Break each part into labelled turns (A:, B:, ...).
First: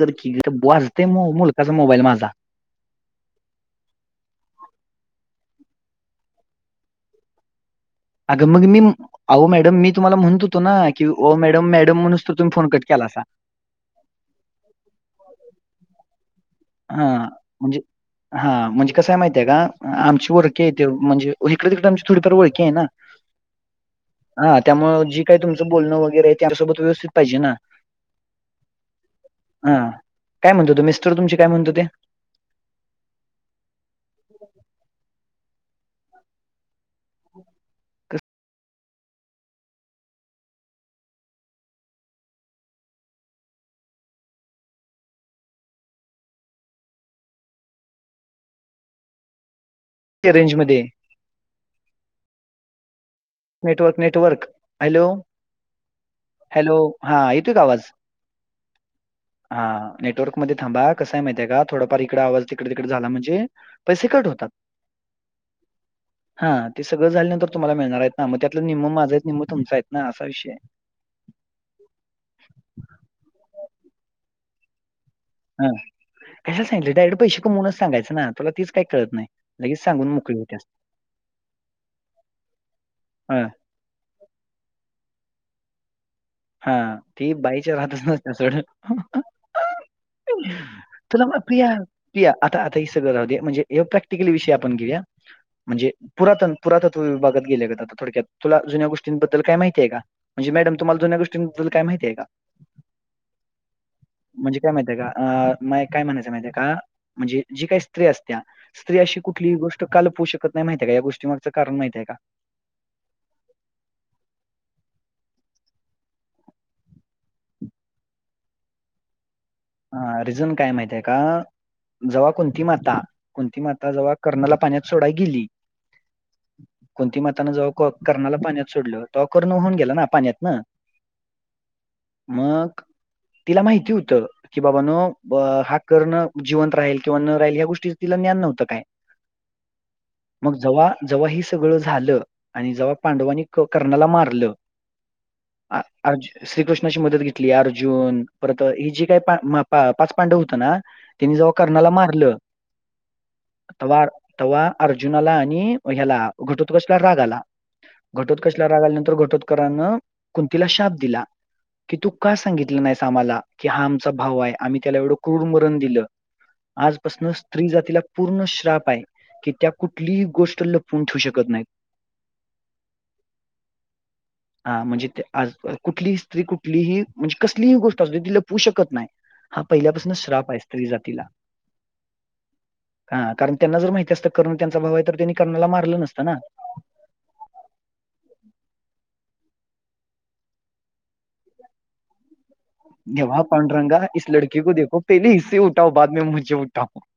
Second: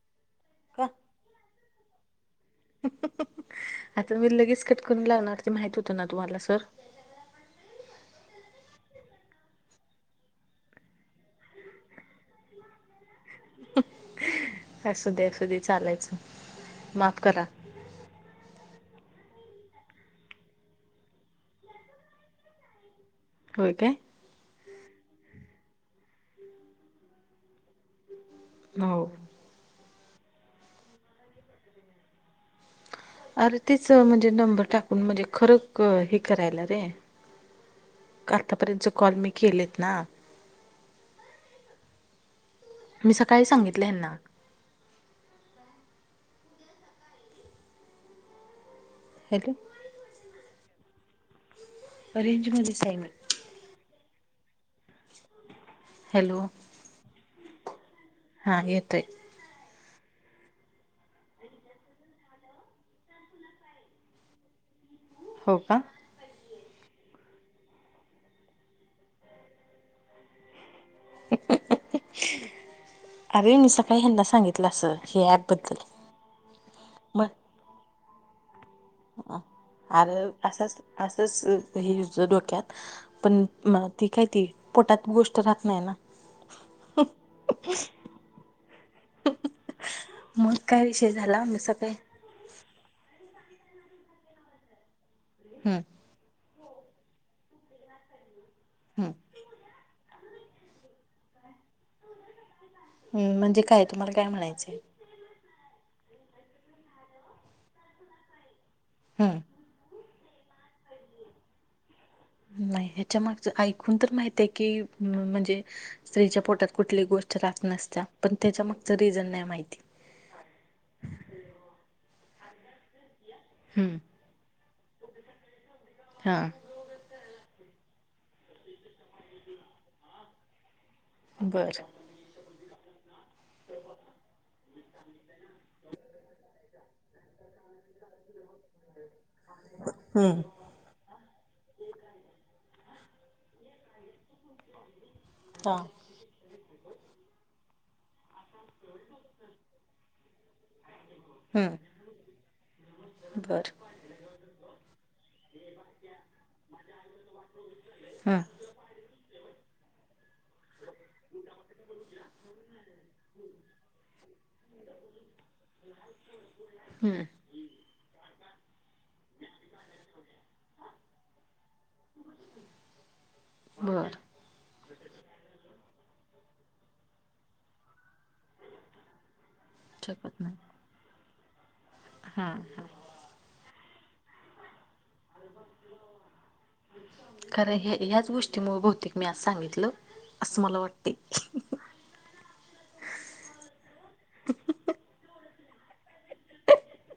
A: कर की गं
B: का?
A: वाजतय मोब मुलकाचा मोबाईल माझा.
B: आता मी लगेच कट करून लावणार होते, माहित होतं ना तुम्हाला सर.
A: अगं मग मी अहो मॅडम मी तुम्हाला म्हणत होतो ना, की ओ मॅडम मॅडम म्हणूनसतो तुम्ही फोन कट केलासा.
B: असू दे, असू दे चालायचं.
A: हा,
B: माफ करा
A: म्हणजे. हा म्हणजे कसंय माहिते हे का, आमची ओळखी आहे ते म्हणजे हिकडं तिकडं आमची थोडीफार ओळखी आहे ना.
B: होय काय.
A: हां त्यामुळं जे काही तुमचं बोलणं वगैरेय ते, आमच्या सोबत व्यवस्थित पाहिजे ना.
B: हो.
A: हा काय म्हणत होते मिस्टर तुमचे, काय म्हणत होते.
B: अरे तेच म्हणजे, नंबर टाकून म्हणजे खरं हे करायला रे. आतापर्यंतच कॉल मी केलेत ना. मी सकाळी सांगितले हेना. हॅलो.
A: रेंजमध्ये ये
B: अ रेंजमध्येच आहे. [unintelligible]
A: नेटवर्क नेटवर्क हॅलो हॅलो हा येतोय का आवाज?
B: हा येतोय.
A: हा नेटवर्क मध्ये थांबा कसा आहे माहितय का थोडाफार इकडं आवाज तिकडे तिकडे झाला म्हणजे पैसे कट होतात.
B: हो का.
A: हा ते सगळं झाल्यानंतर तुम्हाला मिळणार आहेत ना मग त्यातलं निम्म माझा निम्म तुमचा आहेत ना असा विषय आहे.
B: अरे मी सकाळी यांना सांगितलं असं हे ॲप
A: हा कश्याला सांगित डायरेक्ट पैसे कमवूनच सांगायचं ना तुला तेच काय कळत नाही. लगेच सांगून
B: अरे
A: मोकळी होत्यास.
B: असंच असंच हे हेच्या डोक्यात पण
A: हां,
B: मग ती काय ती पोटात गोष्ट राहत नाही ना.
A: हा ती बाईच्या राहतच नसत्या सोड.
B: मग काय विषय
A: तुला म
B: झाला मी
A: प्रिया
B: सकाळी
A: पिया आता ही सगळं राहू दे म्हणेजे एक प्रॅक्टिकली विषय आपण घेऊया.
B: हम्म
A: म्हणजे पुरातन पुरातत्व विभागात गेल्यागत आता थोडक्यात तुला जुन्या गोष्टींबद्दल काय माहितीय आहे का? म्हणजे मॅडम तुम्हाला जुन्या गोष्टींबद्दल काय माहिती आहे का?
B: हम्म म्हणजे काय तुम्हाला काय म्हणायचं?
A: ते का अ माय काय म्हणायचं माहिती आहे का म्हणजे जी काही स्त्री असत्या स्त्री अशी
B: हम्म
A: कुठलीही गोष् लपवू शकत नाही माहितीये का या गोष्टी मागचं कारण माहित आहे का?
B: नाही ह्याच्या मागच ऐकून तर माहित आहे की म्हणजे स्त्रीच्या पोटात कुठली गोष्ट राहत नसत्या पण त्याच्या मागचा रिझन नाही माहिती.
A: हा रिझन काय माहित आहे का जेव्हा कुंती माता कुंती माता
B: हम्म
A: जव्हा कर्णला पाण्या सोडाय गेली
B: हा
A: कुंती माताने जव्हा कर्णाला पाण्यात सोडल तो कर्ण होऊन गेला ना पाण्यातनं
B: बरं
A: मग तिला माहिती होतं की बाबा नो ब हा कर्ण जिवंत राहील किंवा न राहील ह्या गोष् टीचा तिला ज्ञान नव्हतं काय
B: हम्म
A: मग जव्हा जव्हा हे सगळं झालं आणि जव्हा पांडवांनी क कर्णाला मारलं
B: हा
A: अ अ अज श्रीकृष्णाची मदत घेतली अर्जुन परत ही जी ते प म पाच पांडव होतं ना त्यांनी जव्हा कर्णाला मारलं
B: बरं
A: तव्हा तव्हा अर्जुनाला आणि ह्याला घटोत्कचला राग आला
B: हम्म
A: घटोत्कच ला रागाल्यानंतर घटोतकरांनं कुंतीला शाप दिला. कि तू का सांगितली नाहीस आम्हाला की हा आमचा भाव आहे आम्ही त्याला एवढं क्रूर मरण दिलं.
B: हम्म
A: आजपासनं स्त्री जातीला पूर्ण श्राप आहे की त्या कुठलीही गोष्ट लपून ठेवू शकत नाहीत.
B: बर
A: आं म्हणजे ते आज कुठली स्त्री कुठलीही म्हणजे कसलीही गोष्ट असू दे ती लपवू शकत नाय. हा पहिल्यापासनच
B: शकत
A: श्राप
B: नाही
A: आहे स्त्री जातीला.
B: हा हा
A: हा कारण त्यांना जर माहिती असतं करण त्यांचा भाव आहे तर त्यांनी कर्नाला मारलं नसतं ना.
B: खरं हे ह्याच गोष्टींमुळे बहुतेक मी आज सांगितलं असं मला वाटते.
A: [unintelligible]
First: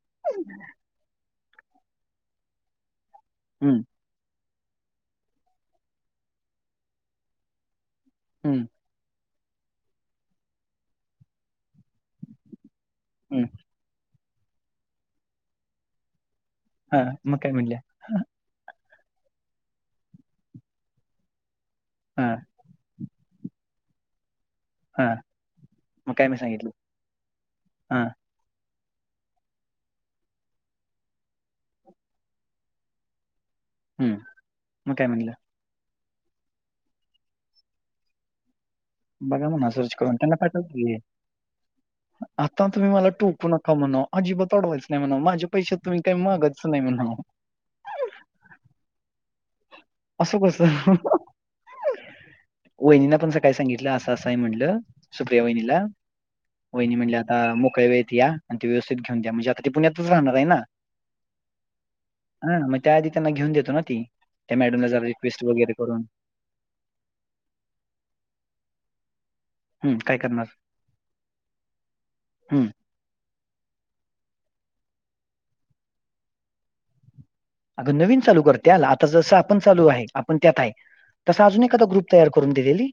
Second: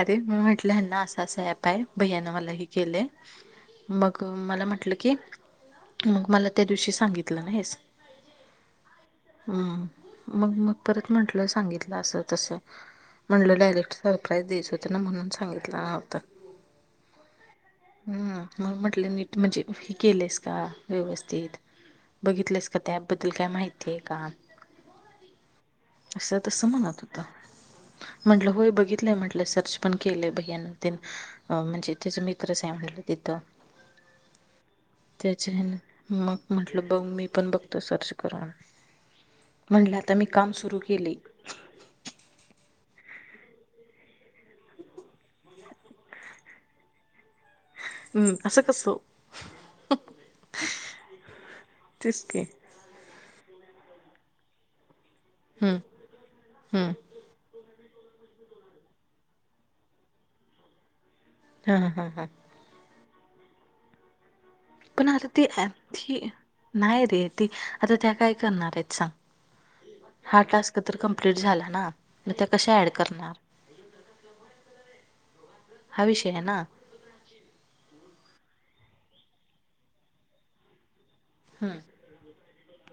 B: अरे मी म्हटलं ह्यांना असा असा ऍप आहे भैयानं मला हे केलंय.
A: हम्म.
B: मग मला म्हटलं की, मग मला त्या दिवशी सांगितलं नाही असं
A: हम्म.
B: हम्म, मग मग परत म्हंटलं सांगितलं असं तसं
A: हम्म
B: म्हणलं डायरेक्ट सरप्राईज द्यायचं होतं ना म्हणून सांगितलं नव्हतं.
A: हां, म काय म्हणले?
B: हम्म, मग म्हटले नीट म्हणजे हे केलेस का व्यवस्थित,
A: हा
B: बघितलंस का? त्या ॲप बद्दल काय माहितीय का?
A: हा मग काय मी
B: असं तसं
A: सांगितलं
B: म्हणत हूतं.
A: हा
B: म्हटलं होय बघितलंय म्हटलं, सर्च पण केलंय भैयान तन, अ म्हणजे त्याच्या मी मित्रच हाय म्हणलं तिथं,
A: हम्म मग काय म्हणलं
B: त्याच्या हेनं मग म्हटलं बघ मी पण बघतो सर्च करून.
A: बघा म्हणाव सर्च
B: म्हटलं आता
A: करून,
B: मी
A: त्यांना
B: काम
A: पाठव
B: सुरू
A: की हे.
B: केलय
A: आता तुम्ही मला टोपू नका म्हणाव, अजिबात अडवायचं नाही म्हणाव, माझे पैसे तुम्ही काय मागाय च नाही म्हणाव.
B: हम्म, असं कसं
A: असं कसं
B: तेच की.
A: वहिनींना पण सकाळी सांगितलं असं असं हाय म्हणलं, सुप्रिया
B: हम्म
A: वहिणीला.
B: हम्म
A: वहिणी म्हणल्या आता मोकळ्या वेळेत या, आणि ते व्यवस्थित घेऊन द्या, म्हणजे आता ती पुण्यातच राहणार आहे ना.
B: हा हा हा.
A: हा, मग त्या आधी त्यांना घेऊन देतो ना ते, त्या मॅडमला जरा
B: पण आता
A: रिक्वेस्ट
B: ते
A: वगैरे करून.
B: ती नाही रे ती, आता त्या काय करणार हायत सांग.
A: हम्म काय
B: हा
A: करणार
B: टास्क तर कंम्पलीट झाला ना, मग त्या
A: हम्म
B: कश्या अँड करणार, हा विषय आहे ना.
A: अगं नवीन चालू करत्याल, आता जसं आपण चालू हाय, आपण त्यात हाय. तसा अजून
B: हम्म
A: एखादा ग्रुप तयार करून दिलेली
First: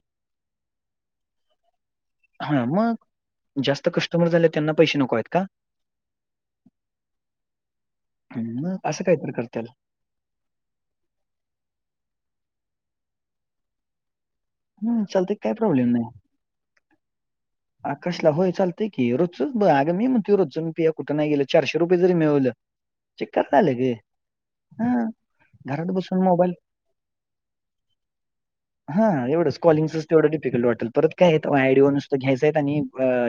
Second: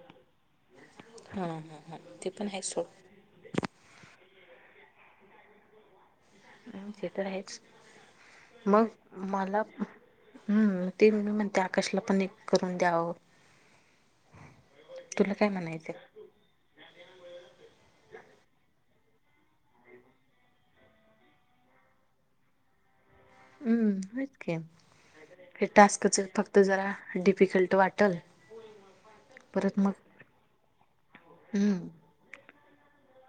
B: हा हा हा, ते पण हायच
A: हा मग
B: सोड.
A: जास्त कस्टमर झाल्याव त्यांना पैसे नको आहेत का.
B: ते तर हायच,
A: हम्म,
B: मग
A: असं काहीतरी करता
B: मला
A: येईल
B: हम्म, ती नीलू म्हणत्या आकाशला पण एक करून द्यावं.
A: हम्म,
B: तुला
A: चालतय काय प्रॉब्लेम
B: म्हणायचं
A: नाई. आकाशला होय चालतय की रोजच, अगं मी म्हणतो रोज मी कुठ नाही गेलं चारशे रुपय जरी मिळवलं चिककर झाल गं,
B: हम्म होच की
A: हां.
B: हे
A: घरात
B: टास्कच
A: बसून मोबाईल
B: फक्त जरा, डिफिकल्ट वाटल.
A: हा एवढंच,
B: परत मग
A: कॉलीगचच तेवढं डिफिकल्ट वाटल परत काय हाय तवा
B: हम्म
A: आयडिवरनं घ्यायचं हायत आणि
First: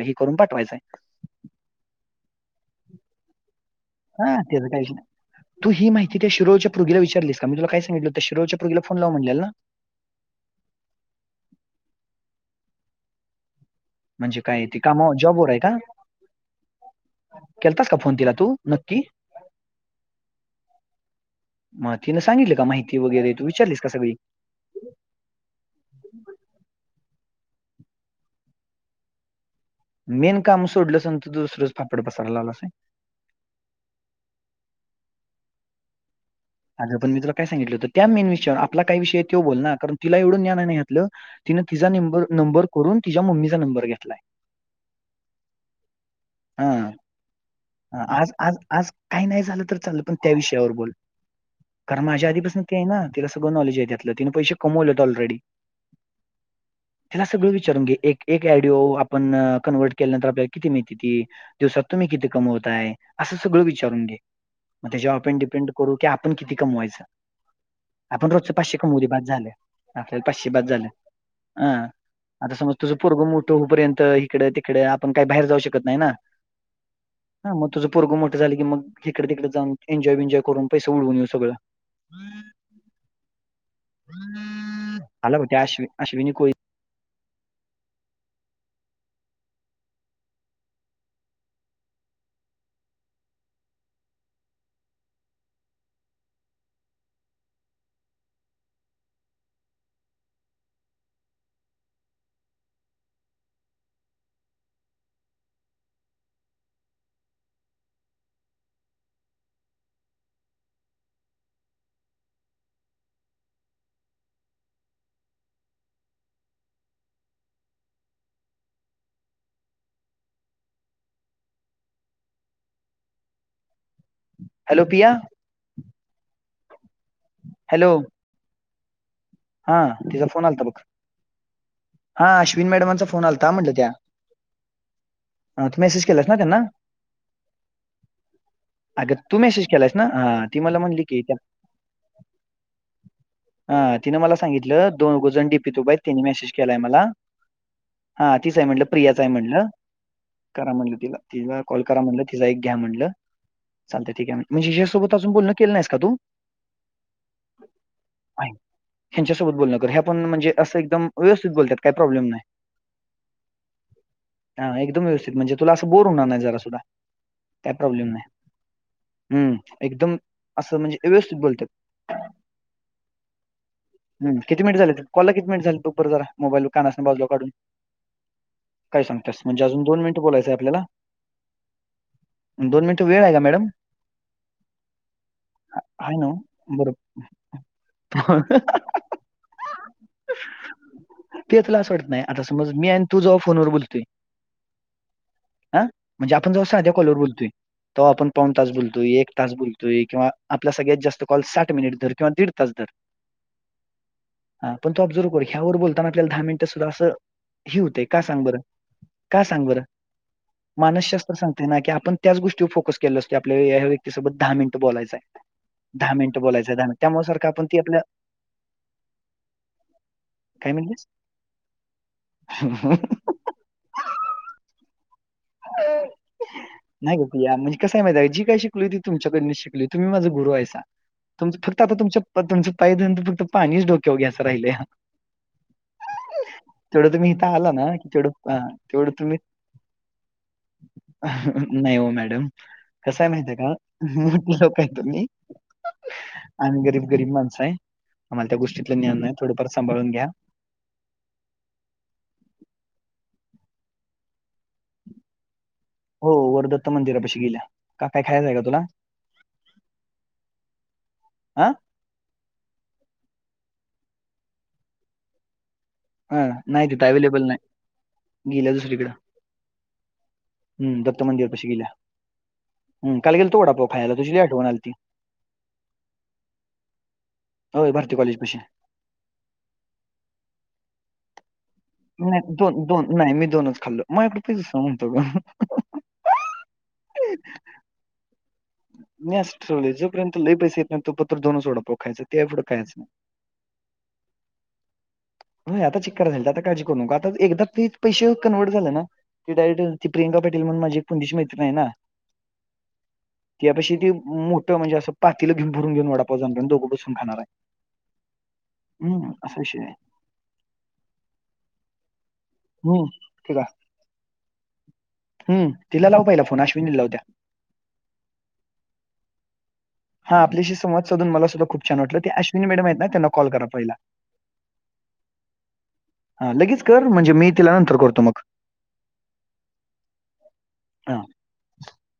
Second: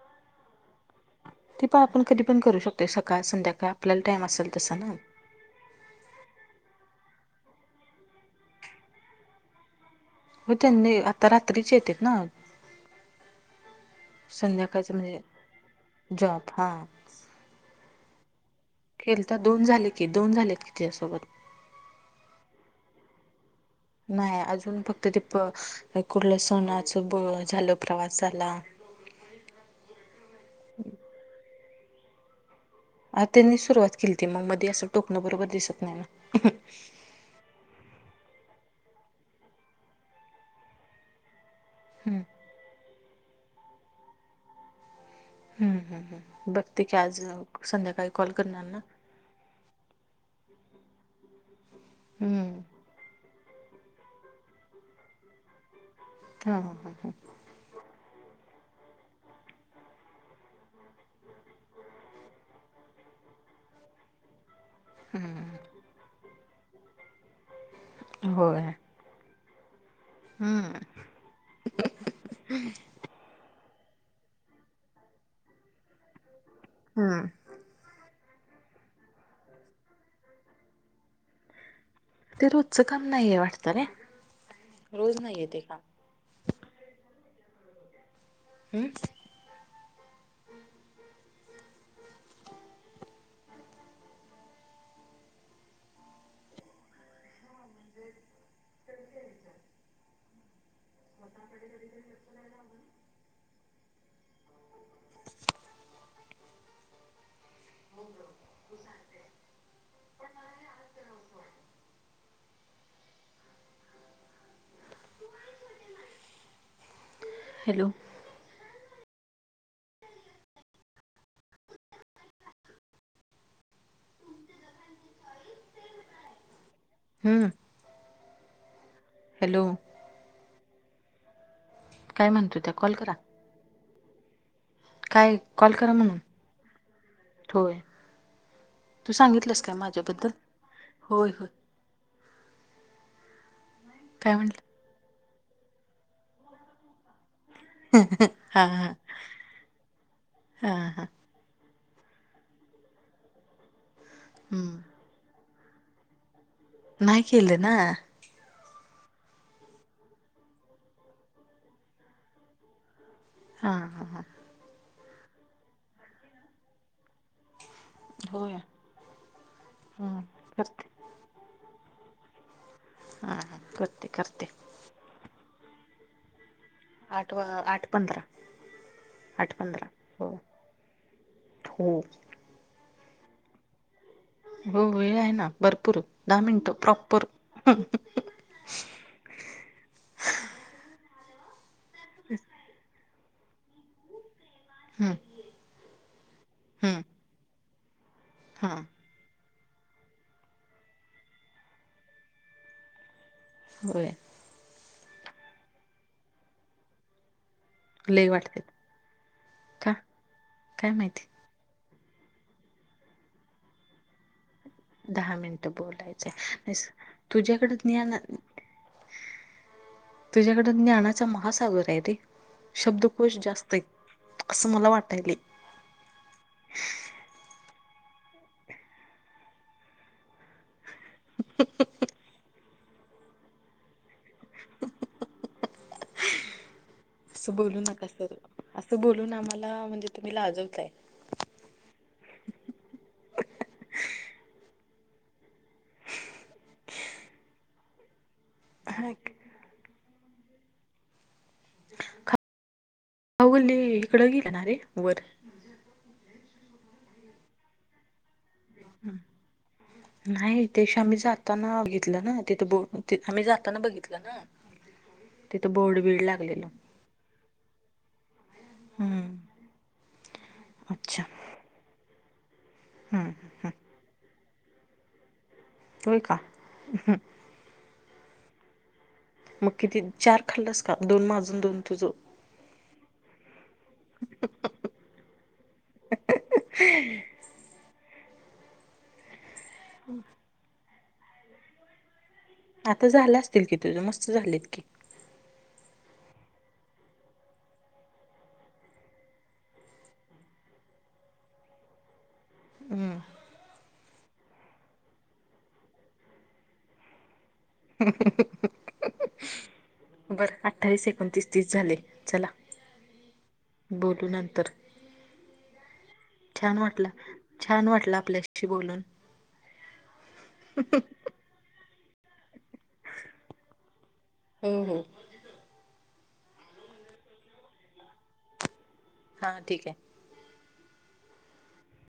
A: हे करून पाठवायचाय.
B: ते पण आपण कधी पण करू शकतोय सकाळ संध्याकाळ आपल्याला टाईम
A: हां,
B: असल
A: त्याचं
B: तसं
A: काहीच
B: ना.
A: नाही. तू ही माहिती त्या शिरोळच्या पुरगीला विचारलीस का, मी तुला काय सांगितलं हुतं, शिरोळच्या पुरगीला फोन लाव म्हणलेलं ना.
B: हो त्यांनी, आता रात्रीच येतेत ना.
A: म्हणजे काय ते
B: संध्याकाळचं
A: काम
B: म्हणजे
A: जॉबवर आहे का,
B: जॉब हा
A: केलतास का फोन तिला तू? नक्की?
B: केलता, दोन झाले की दोन झालेत की तिच्यासोबत.
A: मग तिनं सांगितलं का माहिती वगैरे, तू विचारलीस का सगळी?
B: त ती प कुठलं सणाचं झालं, प्रवास झाला
A: मेन काम सोडलंस अन तु दुसरचं फापड पसार लावलास वय.
B: अ त्यांनी सुरुवात केलीती मग मध्ये असं टोकणं बरोबर दिसत नाही ना.
A: अगं, पण मी तुला काय सांगितलं होत त्या मेन विषयावर आपला काय विषय आहे तो बोल ना, कारण तिला एवढ ज्ञान आहे ना यातलं तिनें तिचा
B: हम्म
A: नेबर नंबर करून तिच्या मम्मीचा नंबर घेतलाय.
B: हम्म्म हम्म्म हम्म्म बघते
A: हां.
B: की आज संध्याकाळी कॉल करणार ना
A: काय नाही झालं तर चाललं पण त्या विषयावर बोल, कारण माझ्या
B: हम्म
A: आधीपासन ती आहे ना. तिला सगळ नॉलेज आहेे त्यातल तिने पैसे कमवल्यात ऑल रेडी.
B: हा हा ह
A: तीला सगळं विचारून घे, एक एक ॲडिओ आपण कन्वर्ट केल्यानंतर आपल्याला किती मिळत्याती, दिवसात तुम्ही किती कमवताय, असं सगळं विचारून घे. म त्याच्यावर आपण डिपेंड करू की आपण किती कमवायचं. आपण रोजच
B: होय
A: पाचशे कमवुदे बास झाल, आपल्याला पाचशे बास
B: हम्म
A: झाल, अ आता समज तुझ पोरग मोठ हुं पर्यंत इकडं तिकड आपण काही बाहेर जाऊ शकत नाही ना
B: हम.
A: ह मग तुझ पोरग मोठं झालं की मग हिकडं तिकड जाऊन एन्जॉय विनजॉय करून पैस उडवून येऊ सगळं.
B: ते रोजचं काम नाहीेय वाटत रे, रोज
A: आला बघ
B: नाहीये ते
A: त्या
B: काम.
A: अश्विन अश्विनी कोळी
B: हम? [inaudible] [inaudible] हॅलो.
A: हॅलो पिया
B: हम्म.
A: हॅलो.
B: हॅलो
A: हा तिचा फोन आलता बघ,
B: काय
A: हा
B: म्हणतो
A: अश्विन
B: त्या कॉल
A: मॅडमांचा
B: करा
A: फोन आलता म्हनलं त्या.
B: काय
A: अ
B: कॉल
A: तु
B: करा
A: मेसेज
B: म्हणून
A: केलास ना त्यांना?
B: होय
A: अगं तू
B: सांगितलंस
A: मेसेज
B: काय
A: केलायस ना?
B: माझ्याबद्दल
A: अ ती मला म्हणली की,
B: होय
A: त्या
B: होय
A: हा तिनं
B: काय
A: मला
B: म्हटलं
A: सांगितलं दोघ जण डीपी त उभा आहेत त्यांनी मेसेज केलाय मला हा तीच आहे म्हटलं, प्रियाच आहे म्हणलं, करा
B: हा
A: म्हटलं
B: हा
A: तिला. तिला कॉल करा म्हणलं, तिला एक घ्या म्हटलं, चालतय ठीक आहे म्हणजे
B: हम्म
A: हिच्या सोबत आजून बोलण केलं नाहीस का तू?
B: नाही केल ना.
A: आहे ह्यांच्यासोबत बोलणं कर, ह्या पण म्हणजे असं एकदम व्यवस्थित बोलत्यात काय प्रॉब्लेम नाय.
B: हा हा हा.
A: हा एकदम व्यवस्थित, म्हणजे तुला असं बोर होणार नाही जरा सुद्धा, काय प्रॉब्लेम नाय.
B: होय
A: हम्म एकदम
B: हम्म
A: असं म्हणजे व्यवस्थित बोलत्यात.
B: हां हां.
A: हम किती मिनिट झालेत कॉलला किती मिनिट झालेत बग बरं जरा, मोबाईल कानासन बाजूला
B: आठ वा
A: काढून.
B: आठ पंधरा
A: काय सांगतेस?
B: आठ
A: म्हणजे अजून
B: पंधरा
A: दोन मिनट
B: हो
A: बोलायचंय आपला.
B: हो.
A: दोन मिनट वेळ हाय का मॅडम?
B: हो वेळ आहे ना भरपूर,
A: आहे ना ओ.
B: दहा मिनटं,
A: बरं
B: प्रॉपर.
A: [inaudible] पिया तुला असं वाटत नाही, आता समज मी आणि तु जवा फोनवर बोलतोय
B: हम्म.
A: हा, म्हणजे आपण जवा साध्या
B: हम्म
A: कॉलवर बोलतोय तवा आपण पाऊन तास
B: हा
A: बोलतोय, एक तास बोलतो तुई किंवा, आपला सगळ्यात जास्त कॉल साठ मिनिट धर किंवा दीड तास धर.
B: होय.
A: ह पण तो ऑबझर्व्ह कर ह्यावर बोलताना, आपल्याला दहा मिनट सुद्धा असं. ही होते. का
B: लय
A: सांग बरं,
B: वाटते
A: का सांग बरं
B: का काय
A: मानसशास्त्र
B: माहिती
A: सांगते ना की आपण, त्यांच गोष्टीवर फोकस केलंलो असतोय. आपल्या ह्या व्यक्तीसोबत दहा मिनिटं बोलायचाय
B: दहा मिनिटं
A: दहा
B: बोलायचंय
A: मिनट
B: नाही
A: बोलायचय. दहा मिट त्यामुळे सारखं आपण
B: तुझ्याकडे
A: ती आपल्या, काय
B: तुझ्याकडं
A: म्हणलीस
B: ज्ञानाचा महासागर आहे. रे शब्द कोश जास्त आहेत, असं मला वाटायले.
A: या म्हणजे कसं आहे माहितय जे काय शिकलोय ते, तुमच्यांकडन शिकलोय तुम्ही माझं गुरु आहेसा. तुमचं फक्त आता तुमचं पायं धून फक्तं, पाणीच डोक्यावर घ्यायचं राहिलंया हा. तेवढं तुम्ही
B: असं
A: इथं आला ना, की तेवढं तेवढं तुम्ही.
B: मला म्हणजे, तुम्ही लाजवताय.
A: नाही ओ मॅडम. कसय माहिते का, मोठी लोकं आहे तुम्ही. आम्ही गरीब गरीब माणसं आहे, आम्हाला त्या गोष्टीतलं ज्ञान नाही
B: हा
A: थोडंफार सांभाळून घ्या.
B: खा [unintelligible] खाऊ गल्ली हिकडं गेल्याणा रे वर.
A: हो, वर दत्त मंदिरापाशी गेल्या. का, काय खायचा का. तुला
B: नाही ते दिवशी आम्ही
A: हा
B: जाताना बघित तल ना तिथ बोर्ड आम्ही जाताना बघितल ना. तिथं बोर्ड बिर्ड.
A: हा नाही तिथं अव्हेलेबल नाही, गेल्या दुसरीकडं.
B: हम्म
A: हम, दत्त
B: अच्छा
A: मंदिर. तशी गेल्या
B: हम्म
A: काल गेलतो वडा पाव खायला, तुझी लय आठवण आलती.
B: होय का हम.
A: होय भारती कॉलेज पशी.
B: मग किती चार खाल्लंस का, दोन माझं आन दोन. तुझं
A: नाय दोन दोन नाय मी दोनच खाल्लो, माझ्याकडं पैसे नव्हतं गं.
B: [inaudible]
A: मी असं ठरवलंय. जोपर्यंत लई पैसे येत नाही, तो पर्यंत दोनच वडा पाव खायचं.
B: आता
A: नाही
B: झालं असतील की, तुझं मस्त झालेत की.
A: व्हयं आता चिक्कार झालेत. आता काळजी करू नको, आता एकदा ते पैसे कन्व्हर्ट झालं ना. ती डायरेक्ट ती प्रियंका पाटील म्हणून, माझी एक पुणेची मैत्रीण नाही ना.
B: हम्म.
A: त्यापाशी जे मोठं म्हणजे, असं पातेलं घेवुन भरून घेऊन वडापाव जाणाराय आणि दोघं बसून खाणाराय.
B: [inaudible]
A: हम्म, असा विषय हाय.
B: बरं अठ्ठावीस, एकोणतीस, तीस झाले चला.
A: हम्म ठीक हाय.
B: बोलू नंतर.
A: हम्म तिला लाव पाहिला फोन,
B: छान
A: अश्विनीला लाव
B: वाटलं
A: त्या.
B: छान वाटलं आपल्याशी बोलून.
A: हा आपल्याशी संवाद साधून मला सुद्धा खूप वाटलं. ते अश्वि अश्विनी मॅडम आहेत ना, त्यांना कॉल करा पहिला.
B: हो हो
A: हा लगेच कर म्हणजे, मी तिला नंतर करतो मग.
B: हा ठीकय.
A: हां.